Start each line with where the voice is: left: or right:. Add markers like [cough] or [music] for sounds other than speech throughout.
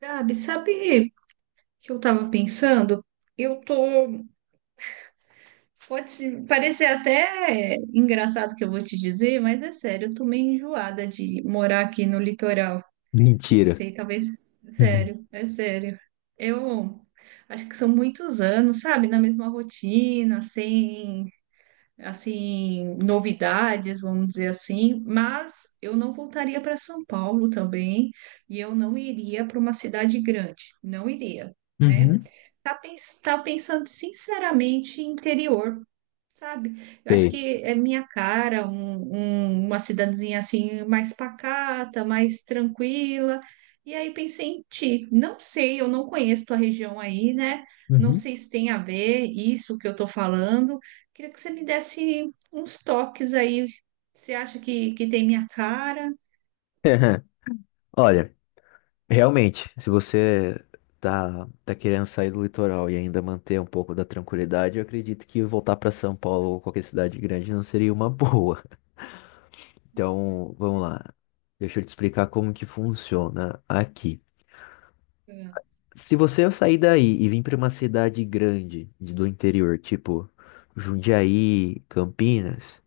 right: Gabi, sabe o que eu estava pensando? Eu tô. Pode parecer até engraçado o que eu vou te dizer, mas é sério, eu tô meio enjoada de morar aqui no litoral. Não
left: Mentira.
right: sei, talvez.
left: Uhum.
right: Sério, é sério. Eu acho que são muitos anos, sabe? Na mesma rotina, sem assim, novidades, vamos dizer assim, mas eu não voltaria para São Paulo também e eu não iria para uma cidade grande, não iria, né?
left: Uhum.
right: Tá, pens tá pensando sinceramente em interior, sabe? Eu acho
left: Sei.
right: que é minha cara, uma cidadezinha assim mais pacata, mais tranquila. E aí pensei em ti. Não sei, eu não conheço tua região aí, né? Não
left: Uhum.
right: sei se tem a ver isso que eu tô falando. Queria que você me desse uns toques aí. Você acha que tem minha cara?
left: [laughs] Olha, realmente, se você tá querendo sair do litoral e ainda manter um pouco da tranquilidade, eu acredito que voltar para São Paulo ou qualquer cidade grande não seria uma [laughs] boa. Então, vamos lá. Deixa eu te explicar como que funciona aqui.
right: Ah,
left: Se você sair daí e vir para uma cidade grande do interior, tipo Jundiaí, Campinas.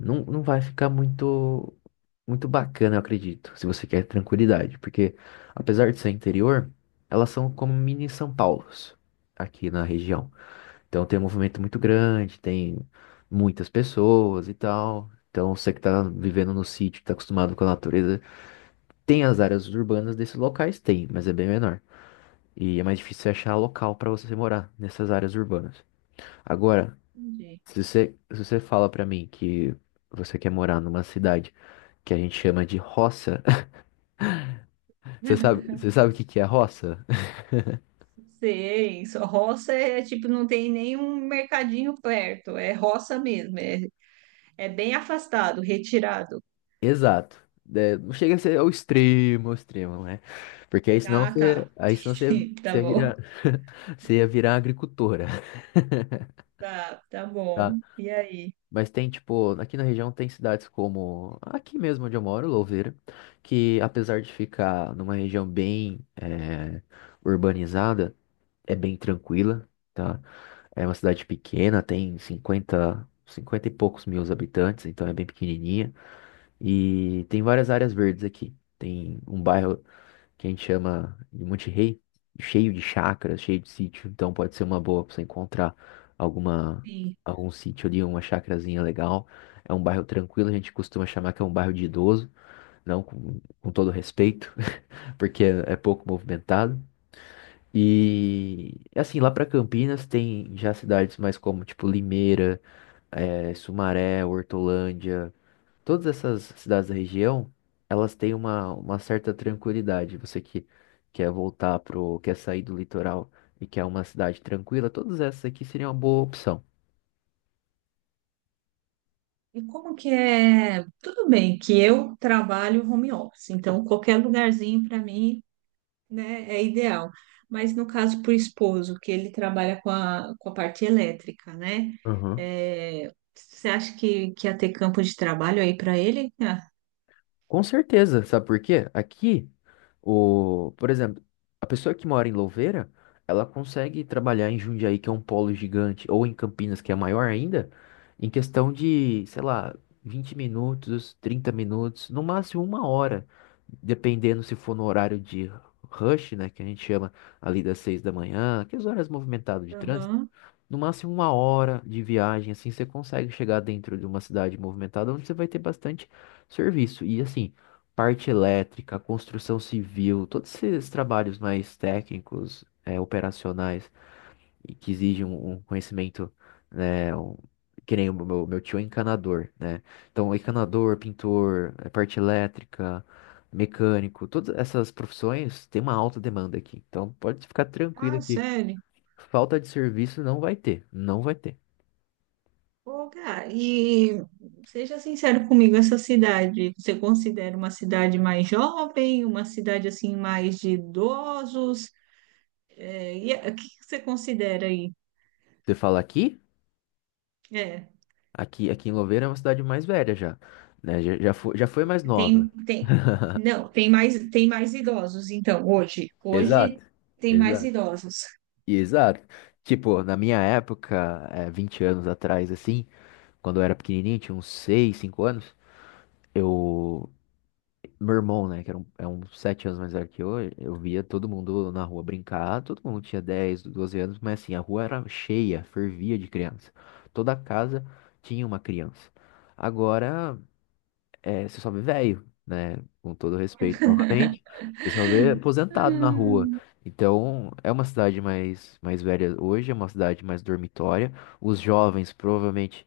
left: Não, não vai ficar muito bacana, eu acredito, se você quer tranquilidade, porque, apesar de ser interior, elas são como mini São Paulos aqui na região. Então tem um movimento muito grande, tem muitas pessoas e tal. Então, você que tá vivendo no sítio, que tá acostumado com a natureza, tem as áreas urbanas desses locais, tem, mas é bem menor. E é mais difícil você achar local para você morar nessas áreas urbanas. Agora,
right: entendi.
left: se você fala pra mim que você quer morar numa cidade que a gente chama de roça, [laughs] você
right: [laughs]
left: sabe o que que é roça?
right: Sei, só roça é tipo, não tem nenhum mercadinho perto, é roça mesmo, é, é bem afastado, retirado.
left: [laughs] Exato. É, não chega a ser ao extremo, né? Porque
right: Ah, tá. [laughs]
left: aí senão você,
right: Sim, tá
left: você ia
right: bom.
left: virar, [laughs] você ia virar agricultora, [laughs]
right: Tá, tá bom.
left: tá?
right: E aí?
left: Mas tem, tipo, aqui na região tem cidades como aqui mesmo onde eu moro, Louveira, que apesar de ficar numa região bem urbanizada, é bem tranquila, tá? É uma cidade pequena, tem 50, 50 e poucos mil habitantes, então é bem pequenininha. E tem várias áreas verdes aqui. Tem um bairro que a gente chama de Monte Rei, cheio de chácaras, cheio de sítio, então pode ser uma boa para você encontrar alguma,
right: Sim.
left: algum sítio ali, uma chacrazinha legal. É um bairro tranquilo, a gente costuma chamar que é um bairro de idoso, não, com todo respeito, [laughs] porque é pouco movimentado. E assim, lá pra Campinas tem já cidades mais como tipo Limeira, Sumaré, Hortolândia, todas essas cidades da região, elas têm uma certa tranquilidade. Você que quer sair do litoral e quer uma cidade tranquila, todas essas aqui seriam uma boa opção.
right: E como que é? Tudo bem que eu trabalho home office, então qualquer lugarzinho para mim, né, é ideal. Mas no caso para o esposo, que ele trabalha com com a parte elétrica, né? É, você acha que ia ter campo de trabalho aí para ele? Ah,
left: Com certeza, sabe por quê? Aqui, o, por exemplo, a pessoa que mora em Louveira, ela consegue trabalhar em Jundiaí, que é um polo gigante, ou em Campinas, que é maior ainda, em questão de, sei lá, 20 minutos, 30 minutos, no máximo uma hora, dependendo se for no horário de rush, né, que a gente chama ali das 6 da manhã, aquelas horas movimentadas de trânsito.
right: aham.
left: No máximo uma hora de viagem, assim, você consegue chegar dentro de uma cidade movimentada onde você vai ter bastante serviço. E assim, parte elétrica, construção civil, todos esses trabalhos mais técnicos, é, operacionais, e que exigem um conhecimento, né, que nem o meu tio é encanador, né? Então, encanador, pintor, é, parte elétrica, mecânico, todas essas profissões têm uma alta demanda aqui. Então, pode ficar tranquilo
right: Ah,
left: que
right: sério?
left: falta de serviço não vai ter, não vai ter.
right: Ô, Gá, e seja sincero comigo, essa cidade, você considera uma cidade mais jovem, uma cidade assim mais de idosos? É, o que que você considera aí?
left: Você fala Aqui,
right: É,
left: Aqui em Louveira é uma cidade mais velha já, né? Já, já foi mais nova.
right: tem, tem, não, tem mais idosos, então,
left: Exato,
right: hoje tem mais
left: exato,
right: idosos.
left: exato. Tipo, na minha época, é, 20 anos atrás, assim, quando eu era pequenininho, tinha uns 6, 5 anos, eu... Meu irmão, né, que era é uns 7 anos mais velho que eu via todo mundo na rua brincar, todo mundo tinha 10, 12 anos, mas assim, a rua era cheia, fervia de criança. Toda casa tinha uma criança. Agora, é, você só vê velho, né? Com todo respeito, novamente. Você só vê aposentado na rua.
right: Hum,
left: Então, é uma cidade mais velha hoje, é uma cidade mais dormitória. Os jovens provavelmente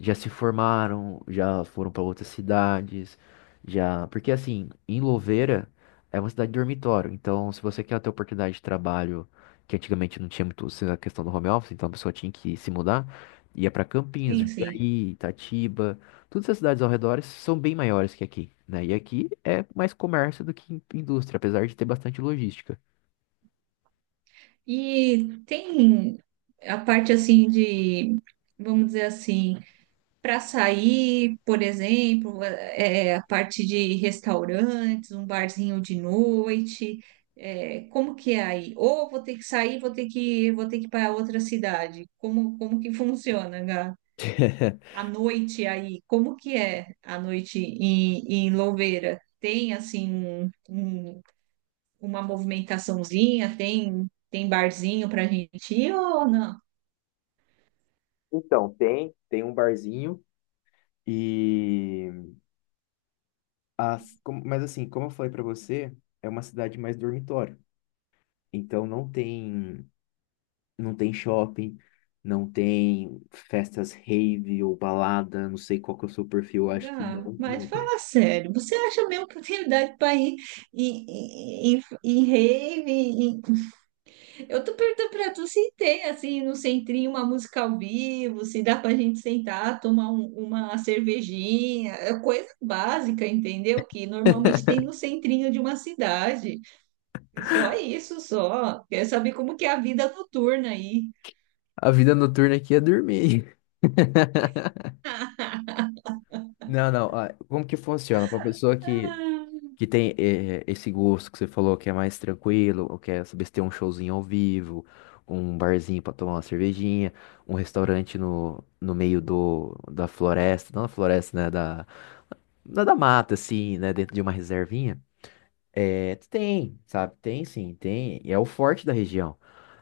left: já se formaram, já foram para outras cidades, já. Porque assim, em Louveira é uma cidade de dormitório, então, se você quer ter oportunidade de trabalho, que antigamente não tinha muito essa questão do home office, então a pessoa tinha que se mudar, ia para Campinas,
right: sim, sim.
left: Jundiaí, Itatiba, todas essas cidades ao redor são bem maiores que aqui, né? E aqui é mais comércio do que indústria, apesar de ter bastante logística.
right: E tem a parte assim de, vamos dizer assim, para sair, por exemplo, a parte de restaurantes, um barzinho de noite, é, como que é aí? Ou vou ter que sair, vou ter que ir para outra cidade. Como, como que funciona, Gá? A
left: [laughs]
right: noite aí, como que é a noite em, em Louveira? Tem assim uma movimentaçãozinha, tem barzinho para gente ir ou não?
left: Então, tem um barzinho e... As, mas assim, como eu falei pra você, é uma cidade mais dormitório. Então, não tem, não tem shopping, não tem festas rave ou balada, não sei qual que é o seu perfil, acho que
right: Gá,
left: não,
right: mas
left: não.
right: fala sério, você acha mesmo oportunidade para ir em rave? Eu tô perguntando para tu se tem, assim, no centrinho, uma música ao vivo, se dá pra gente sentar, tomar uma cervejinha, é coisa básica, entendeu? Que normalmente
left: [laughs]
right: tem no centrinho de uma cidade. É só isso, só. Quer saber como que é a vida noturna aí.
left: A vida noturna aqui é dormir. [laughs]
right: [laughs]
left: Não, não, ah, como que funciona? Pra pessoa que...
right: Ah,
left: Que tem esse gosto que você falou que é mais tranquilo, ou quer saber se tem um showzinho ao vivo, um barzinho pra tomar uma cervejinha, um restaurante no meio da floresta, não da floresta, né? Da mata, assim, né? Dentro de uma reservinha. É, tem, sabe? Tem sim, tem. E é o forte da região.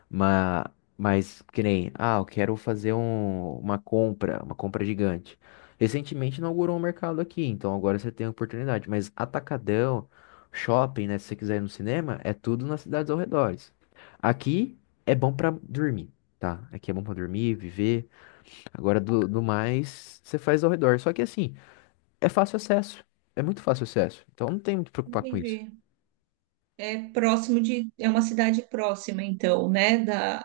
left: Mas, mas que nem, ah, eu quero fazer uma compra gigante. Recentemente inaugurou um mercado aqui, então agora você tem a oportunidade. Mas atacadão, shopping, né? Se você quiser ir no cinema, é tudo nas cidades ao redor. Aqui é bom pra dormir, tá? Aqui é bom pra dormir, viver. Agora do mais, você faz ao redor. Só que assim, é fácil acesso. É muito fácil acesso. Então, não tem muito que preocupar com isso.
right: entendi. É próximo de, é uma cidade próxima, então, né?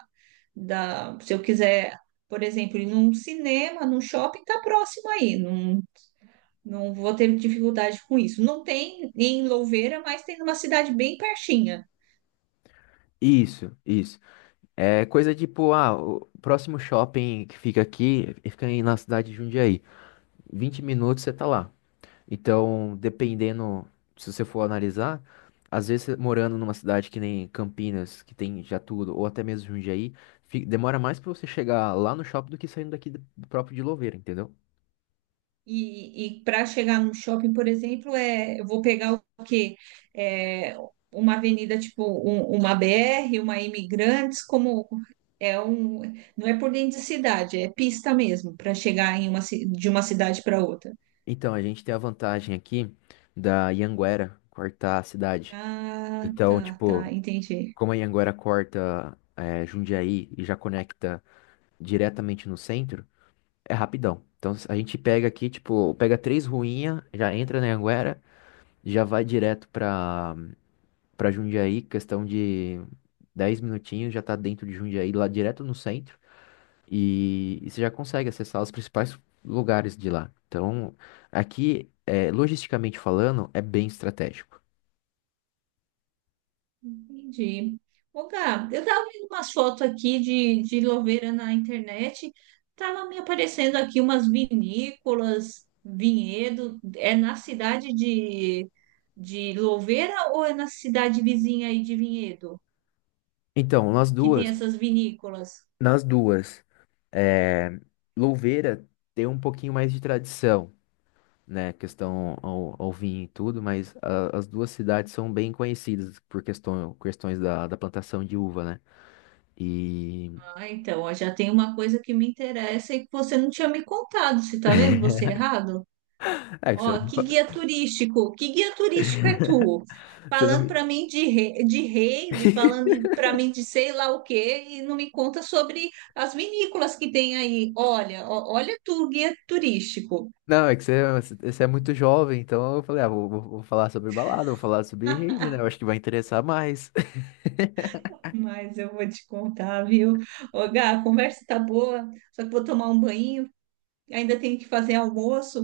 right: Da, se eu quiser, por exemplo, ir num cinema, num shopping, tá próximo aí, não, não vou ter dificuldade com isso. Não tem em Louveira, mas tem numa cidade bem pertinha.
left: Isso, isso. É coisa tipo, ah, o próximo shopping que fica aqui, fica aí na cidade de Jundiaí. 20 minutos você tá lá. Então, dependendo, se você for analisar, às vezes você morando numa cidade que nem Campinas, que tem já tudo, ou até mesmo Jundiaí, demora mais pra você chegar lá no shopping do que saindo daqui do próprio de Louveira, entendeu?
right: E para chegar no shopping, por exemplo, é, eu vou pegar o quê? É, uma avenida tipo uma BR, uma Imigrantes, como é um, não é por dentro de cidade, é pista mesmo para chegar em uma, de uma cidade para outra.
left: Então, a gente tem a vantagem aqui da Ianguera cortar a cidade.
right: Ah,
left: Então,
right: tá,
left: tipo,
right: entendi.
left: como a Ianguera corta Jundiaí e já conecta diretamente no centro, é rapidão. Então, a gente pega aqui, tipo, pega três ruinhas, já entra na Anguera, já vai direto pra Jundiaí, questão de 10 minutinhos, já tá dentro de Jundiaí, lá direto no centro, e você já consegue acessar os principais lugares de lá. Então, aqui, é, logisticamente falando, é bem estratégico.
right: Entendi. Ô, Gab, eu tava vendo umas fotos aqui de Louveira na internet, tava me aparecendo aqui umas vinícolas, vinhedo. É na cidade de Louveira ou é na cidade vizinha aí de Vinhedo
left: Então,
right: que tem essas vinícolas?
left: nas duas, é, Louveira tem um pouquinho mais de tradição, né, questão ao vinho e tudo, mas as duas cidades são bem conhecidas por questões da plantação de uva, né? E...
right: Ah, então, ó, já tem uma coisa que me interessa e que você não tinha me contado, você tá vendo? Você
left: [laughs]
right: errado?
left: É que você
right: Ó, que guia turístico é
left: [laughs]
right: tu?
left: você
right: Falando para mim de, de rave, falando para
left: [laughs]
right: mim de sei lá o quê, e não me conta sobre as vinícolas que tem aí. Olha, ó, olha tu, guia turístico.
left: Não, é que você, você é muito jovem, então eu falei, ah, vou falar sobre balada, vou falar sobre rave, né? Eu acho que vai interessar mais. [laughs]
right: Mas eu vou te contar, viu? Ô, Gá, a conversa tá boa, só que vou tomar um banho, ainda tenho que fazer almoço.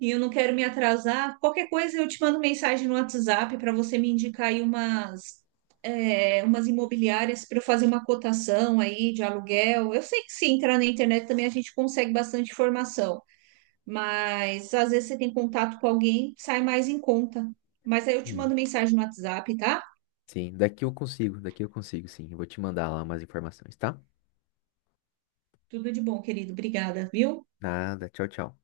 right: E eu não quero me atrasar. Qualquer coisa eu te mando mensagem no WhatsApp para você me indicar aí umas, é, umas imobiliárias para eu fazer uma cotação aí de aluguel. Eu sei que se entrar na internet também a gente consegue bastante informação, mas às vezes você tem contato com alguém, sai mais em conta. Mas aí eu te
left: Sim,
right: mando mensagem no WhatsApp, tá?
left: sim, daqui eu consigo, sim. Eu vou te mandar lá umas informações, tá?
right: Tudo de bom, querido. Obrigada, viu?
left: Nada, tchau, tchau.